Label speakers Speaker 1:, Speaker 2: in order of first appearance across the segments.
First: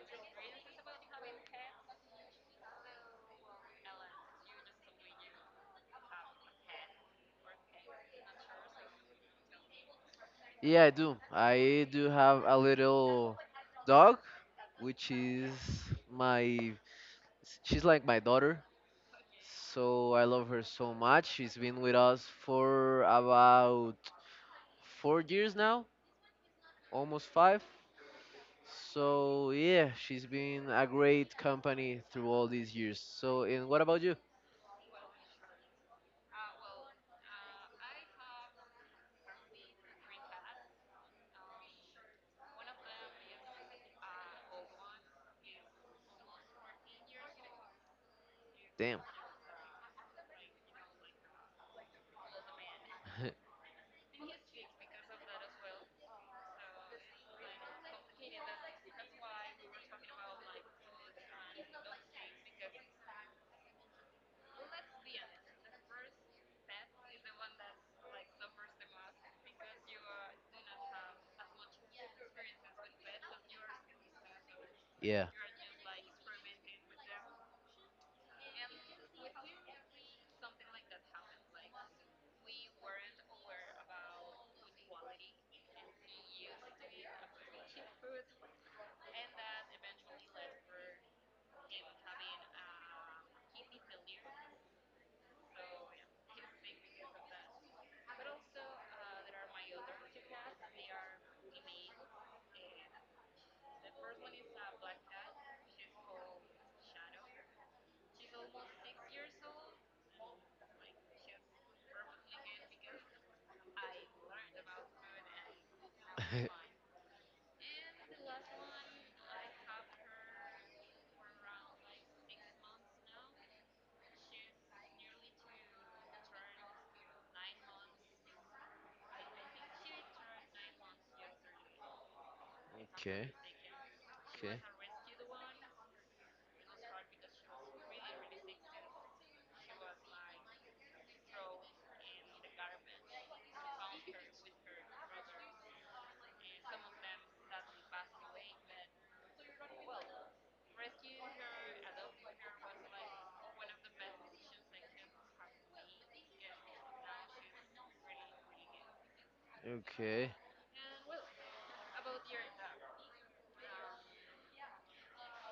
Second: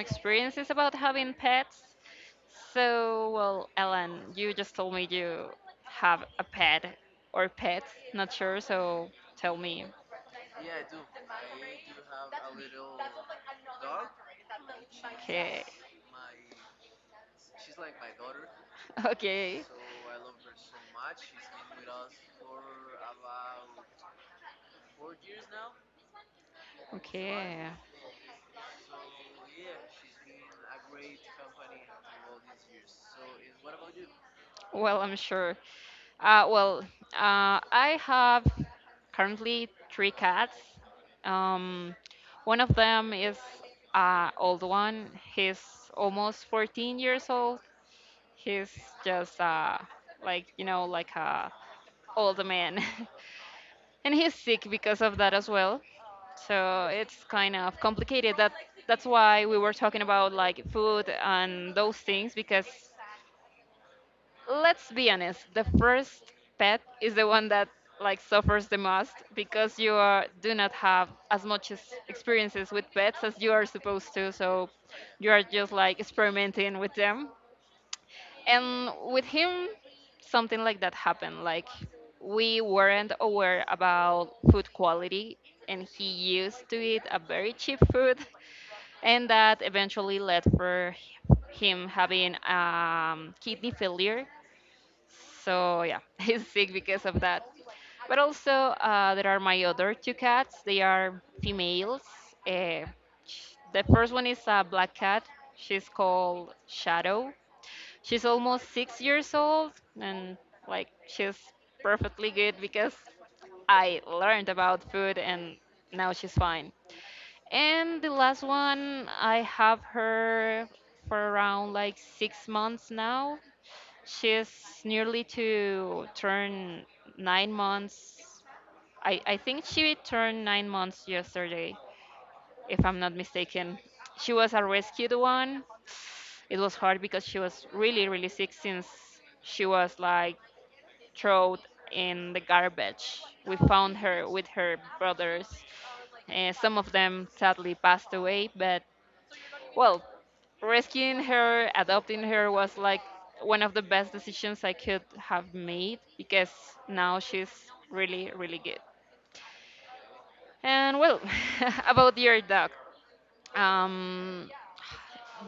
Speaker 1: experiences about having pets. So, well, Ellen, you just told me you have a pet or pets, not sure, so tell me.
Speaker 2: Yeah, I do. I do have a little dog, which is
Speaker 1: Okay.
Speaker 2: my, she's like my daughter.
Speaker 1: Okay.
Speaker 2: So I love her so much. She's been with us for about 4 years now, almost five.
Speaker 1: Okay.
Speaker 2: So yeah, she's been a great company through all these years. So, and what about you?
Speaker 1: Well, I'm sure. Well, I have currently three cats. Um, One of them is an old one. He's almost 14 years old. He's
Speaker 2: Damn.
Speaker 1: just like like a old man, and he's sick because of that as well. So it's kind of complicated. That's why we were talking about like food and those things, because let's be honest, the first pet is the one that like suffers the most, because do not have as much as experiences with pets as you are supposed to, so
Speaker 2: Yeah.
Speaker 1: you are just like experimenting with them. And with him something like that happened. Like, we weren't aware about food quality, and he used to eat a very cheap food and that eventually led for him having kidney failure, so yeah, he's sick because of that. But also, there are my other two cats. They are females. Uh, the first one is a black cat. She's called Shadow. She's almost 6 years old, and like she's perfectly good because I learned about food, and now she's fine. And the last one, I have her for around like 6 months now. She's nearly to turn 9 months. I think she turned 9 months yesterday, if I'm not
Speaker 2: Okay.
Speaker 1: mistaken. She was
Speaker 2: Okay.
Speaker 1: a rescued one. It was hard because she was really, really sick since she was like thrown in the garbage. We found her with her brothers. Some of them sadly passed away, but well, rescuing her, adopting her was like one of the best decisions I could have made, because now she's really, really good.
Speaker 2: Okay.
Speaker 1: And well, about your dog, um,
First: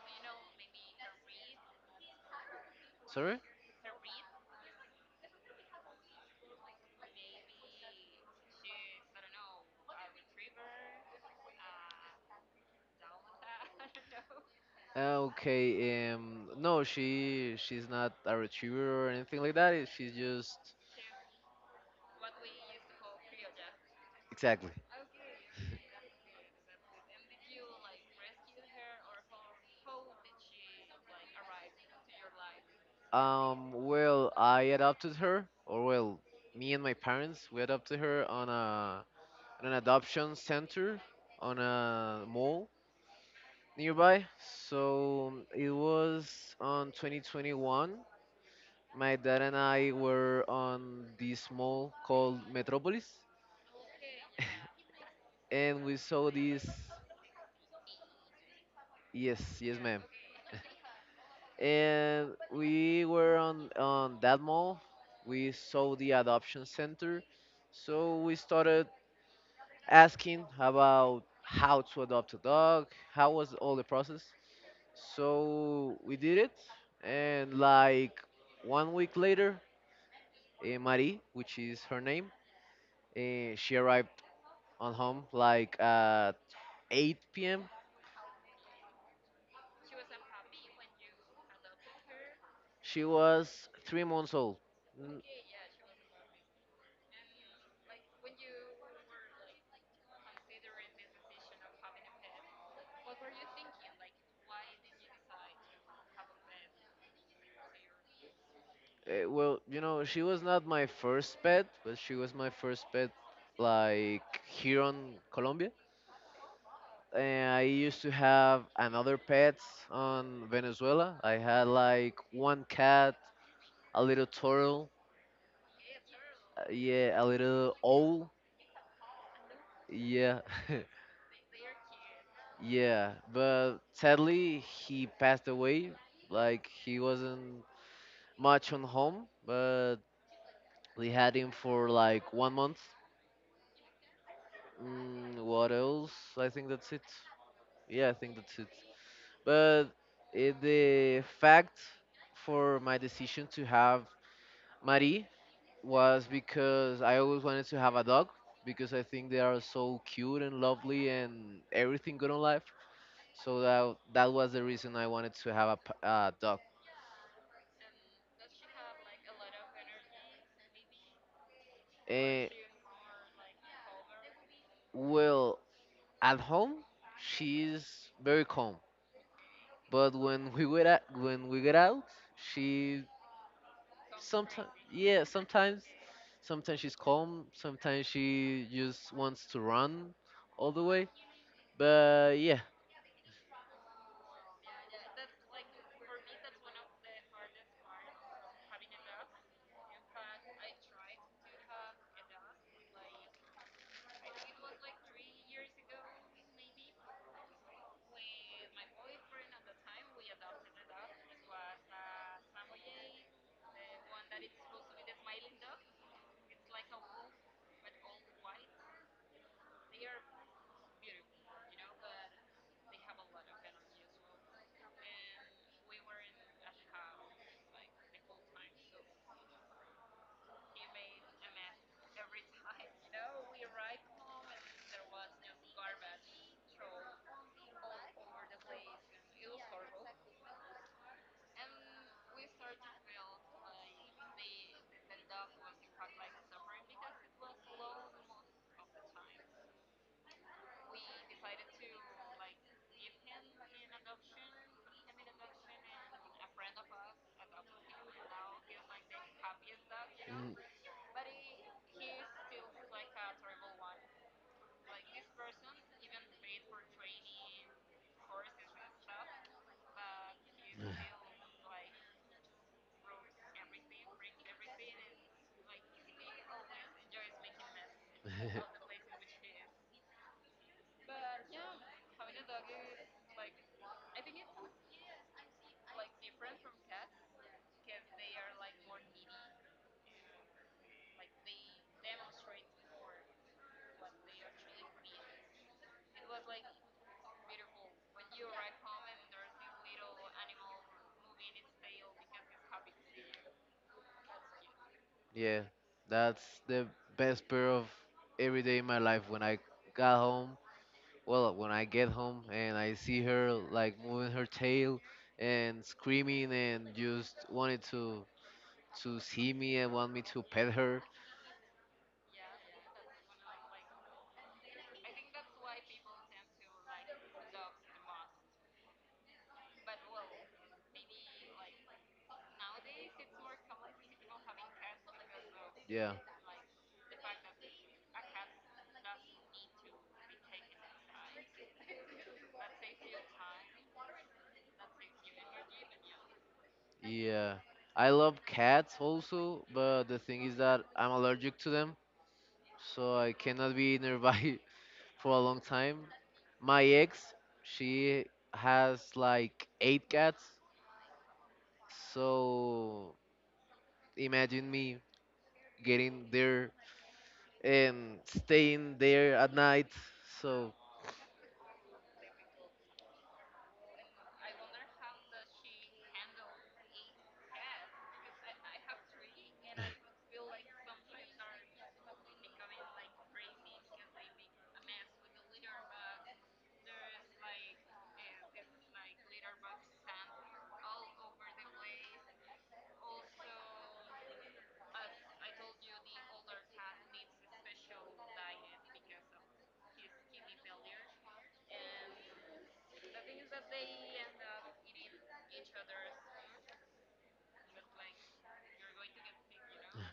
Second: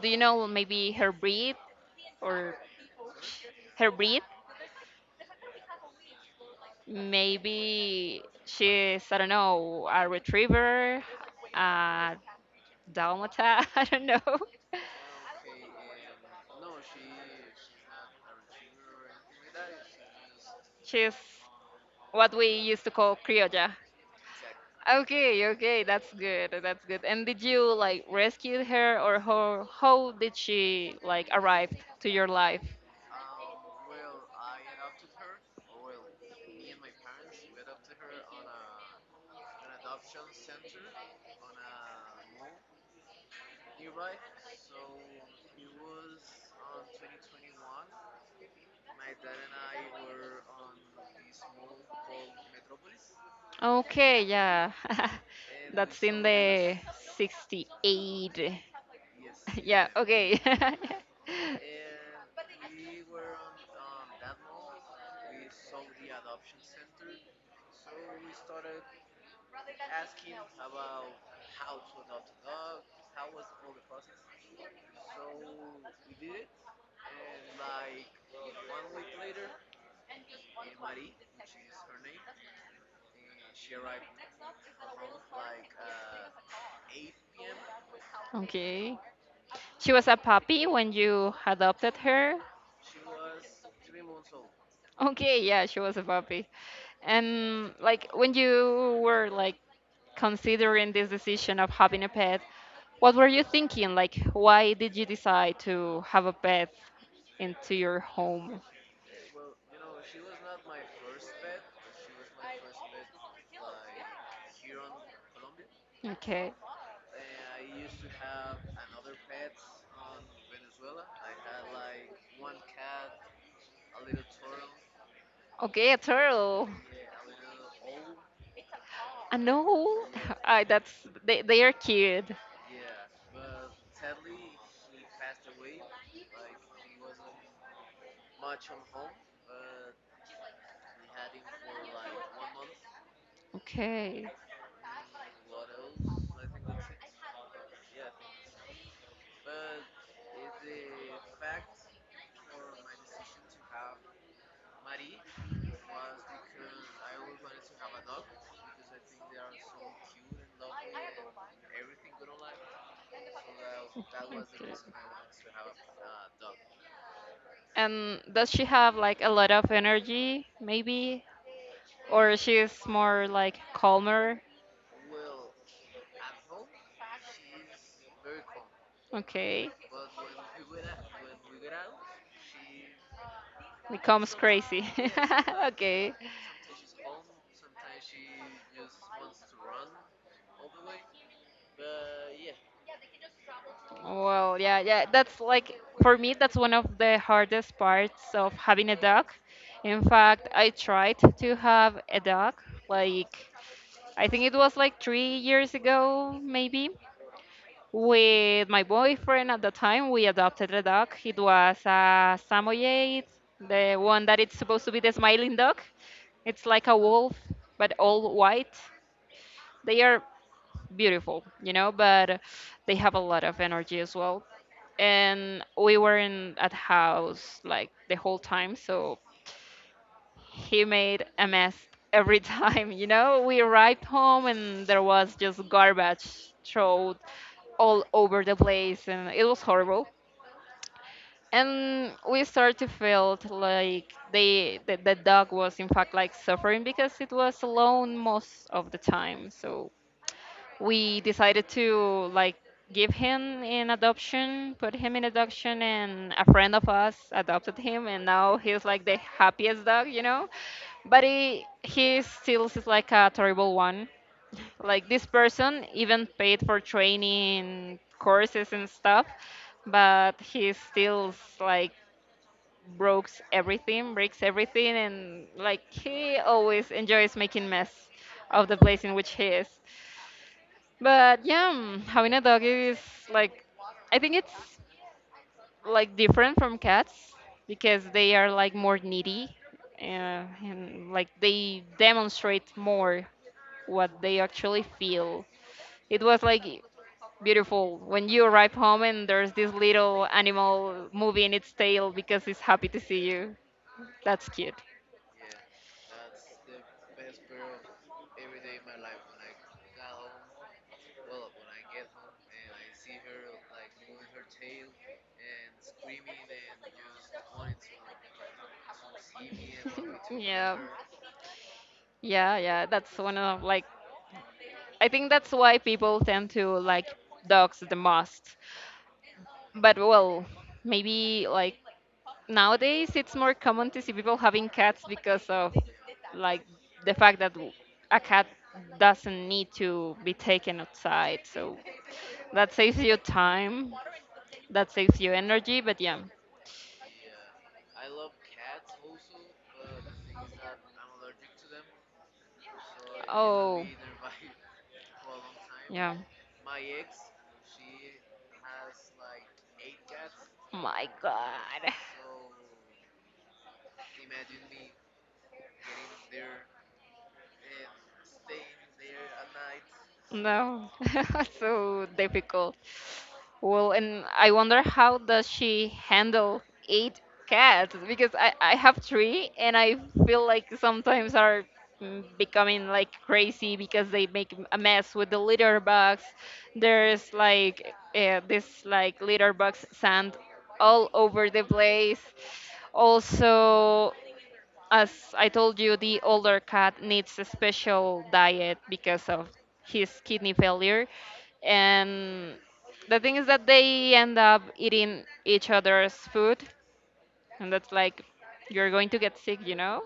Speaker 1: do you know maybe her breed or
Speaker 2: Sorry?
Speaker 1: her breed? Maybe she's, I don't know, a retriever, a dalmata, I don't know.
Speaker 2: Okay. No, she's not a retriever or anything like that. She's just.
Speaker 1: She's what we used to call criolla.
Speaker 2: Exactly.
Speaker 1: Okay, okay, that's good. That's good. And did you like rescue her, or how did she like arrive to your life?
Speaker 2: Well, I adopted her, or well, me and my parents we adopted her on a on an adoption center on a mall nearby. So it was on 2021. My dad and I were on this mall called Metropolis,
Speaker 1: Okay, yeah.
Speaker 2: and we
Speaker 1: That's in
Speaker 2: saw this.
Speaker 1: the 68.
Speaker 2: Yes, yes,
Speaker 1: Yeah,
Speaker 2: ma'am.
Speaker 1: okay.
Speaker 2: And we were on that mall. We saw the adoption center, so we started asking about how to adopt a dog, how was all the process. So we did it, and like one week later, Marie, which is her name, she arrived on home like at 8 p.m.
Speaker 1: Okay. She was a puppy when you adopted her?
Speaker 2: She was 3 months old.
Speaker 1: Okay, yeah, she was a puppy. And like when you were like considering this decision of having a pet, what were you thinking? Like, why did you decide to have a pet into your home?
Speaker 2: Well, she was not my first pet, but she was my first pet like here on Colombia.
Speaker 1: Okay.
Speaker 2: And I used to have another pet on Venezuela. I had like one cat, a little turtle,
Speaker 1: Okay, a turtle.
Speaker 2: yeah, a little owl,
Speaker 1: I know.
Speaker 2: yeah,
Speaker 1: I, that's they are cute.
Speaker 2: yeah. But sadly, he passed away. Like he wasn't much on home, but we had him for like one month.
Speaker 1: Okay.
Speaker 2: What else? I think that's it. Yeah, I think that's it. But the fact for my decision to have Marie was because I always wanted to have a dog because I think they are so cute and lovely and everything good in life. So that was the
Speaker 1: Okay.
Speaker 2: reason I wanted to have a dog.
Speaker 1: And does she have like a lot of energy, maybe? Or
Speaker 2: Eh,
Speaker 1: she's more like calmer?
Speaker 2: well, at home she's very calm,
Speaker 1: Okay.
Speaker 2: but when we get out, she
Speaker 1: Becomes
Speaker 2: sometimes,
Speaker 1: crazy.
Speaker 2: yeah, sometimes
Speaker 1: Okay.
Speaker 2: sometimes she's calm. Sometimes she just wants to run all the way. But yeah.
Speaker 1: Well, yeah, yeah, that's like for me, that's one of the hardest parts of having a dog. In fact, I tried to have a dog, like I think it was like 3 years ago, maybe, with my boyfriend at the time. We adopted a dog. It was a Samoyed, the one that it's supposed to be the smiling dog. It's like a wolf, but all white. They are beautiful, but they have a lot of energy as well, and we weren't at house like the whole time, so he made a mess every time. You know we arrived home and there was just garbage thrown all over the place, and it was horrible. And we started to feel like the dog was in fact like suffering because it was alone most of the time, so we decided to like give him in adoption, put him in adoption, and a friend of us adopted him, and now he's like the happiest dog.
Speaker 2: Mm.
Speaker 1: But he still is like a terrible one. Like, this person even paid for training courses and stuff, but he still like breaks everything, and like he always enjoys making mess of the place in which he is. But yeah, having a dog is like, I think it's like different from cats, because they are like more needy and like they demonstrate more what they actually feel. It was like beautiful when you arrive home and there's this little animal moving its tail because it's happy to see you. That's cute.
Speaker 2: Yeah, that's the best pair of every day in my life when I got home. Well, when I get home and I see her like moving her tail and screaming and just wanted to see me and want me to
Speaker 1: Yeah,
Speaker 2: pet her.
Speaker 1: yeah, yeah, that's one of like I think that's why people tend to like dogs the most. But well, maybe like nowadays it's more common to see people having cats because of
Speaker 2: Yeah.
Speaker 1: like the fact that a cat doesn't need to be taken outside. So that saves you time, that saves you energy, but yeah.
Speaker 2: Yeah. I love cats also, but the thing is that I'm allergic to them, so I cannot
Speaker 1: Oh,
Speaker 2: be nearby for a long time.
Speaker 1: yeah.
Speaker 2: My ex, she has like eight cats,
Speaker 1: My god.
Speaker 2: so imagine me getting there and staying there at night. So
Speaker 1: No. So difficult. Well, and I wonder how does she handle eight cats, because I have three, and I feel like sometimes are becoming like crazy because they make a mess with the litter box. There's like this like litter box sand all over the place. Also, as I told you, the older cat needs a special diet because of his kidney failure, and the thing is that they end up eating each other's food, and that's like you're going to get sick,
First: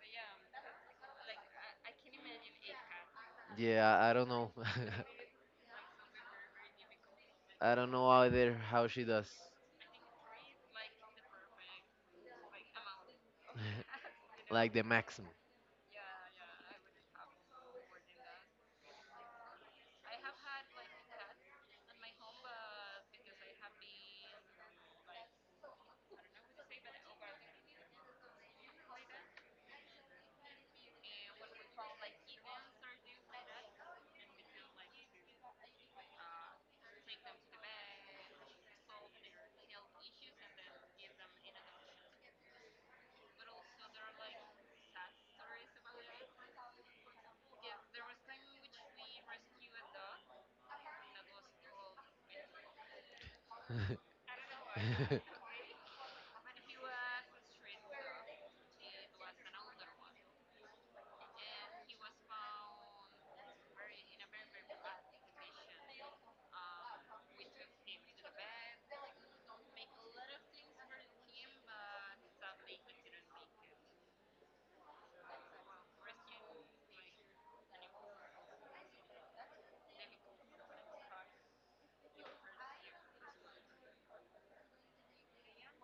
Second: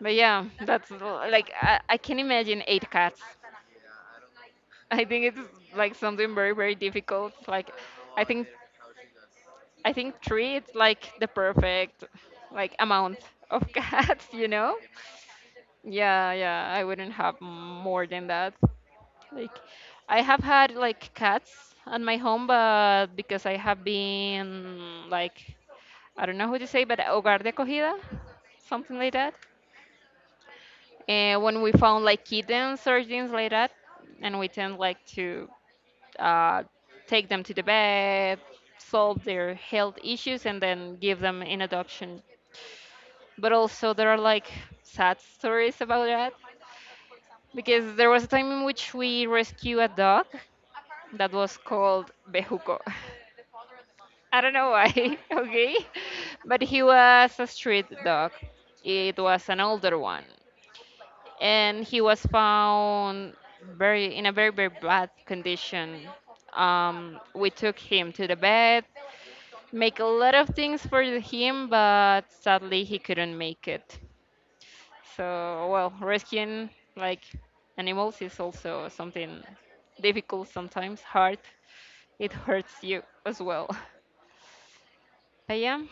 Speaker 1: but yeah, that's like I can imagine eight cats.
Speaker 2: yeah, I don't know.
Speaker 1: I think it's like something very, very difficult.
Speaker 2: I
Speaker 1: Like,
Speaker 2: don't know
Speaker 1: i
Speaker 2: either
Speaker 1: think
Speaker 2: how she does.
Speaker 1: I think three it's like the perfect like amount of cats you
Speaker 2: Like
Speaker 1: know
Speaker 2: the maxim.
Speaker 1: Yeah, yeah, I wouldn't have more than that. Like, I have had like cats on my home, but because I have been like, I don't know how to say, but hogar de acogida, something like that. And when we found like kittens or things like that, and we tend like to uh, take them to the vet, solve their health issues, and then give them in adoption. But also there are like sad stories about that because there was a time in which we rescued a dog that was called Bejuco. I don't know why, okay? But he was a street dog. It was an older one. And he was found very in a very, very bad condition. We took him to the vet, make a lot of things for him, but sadly he couldn't make it. So, well, rescuing like animals is also something difficult sometimes, hard. It hurts you as well. But yeah.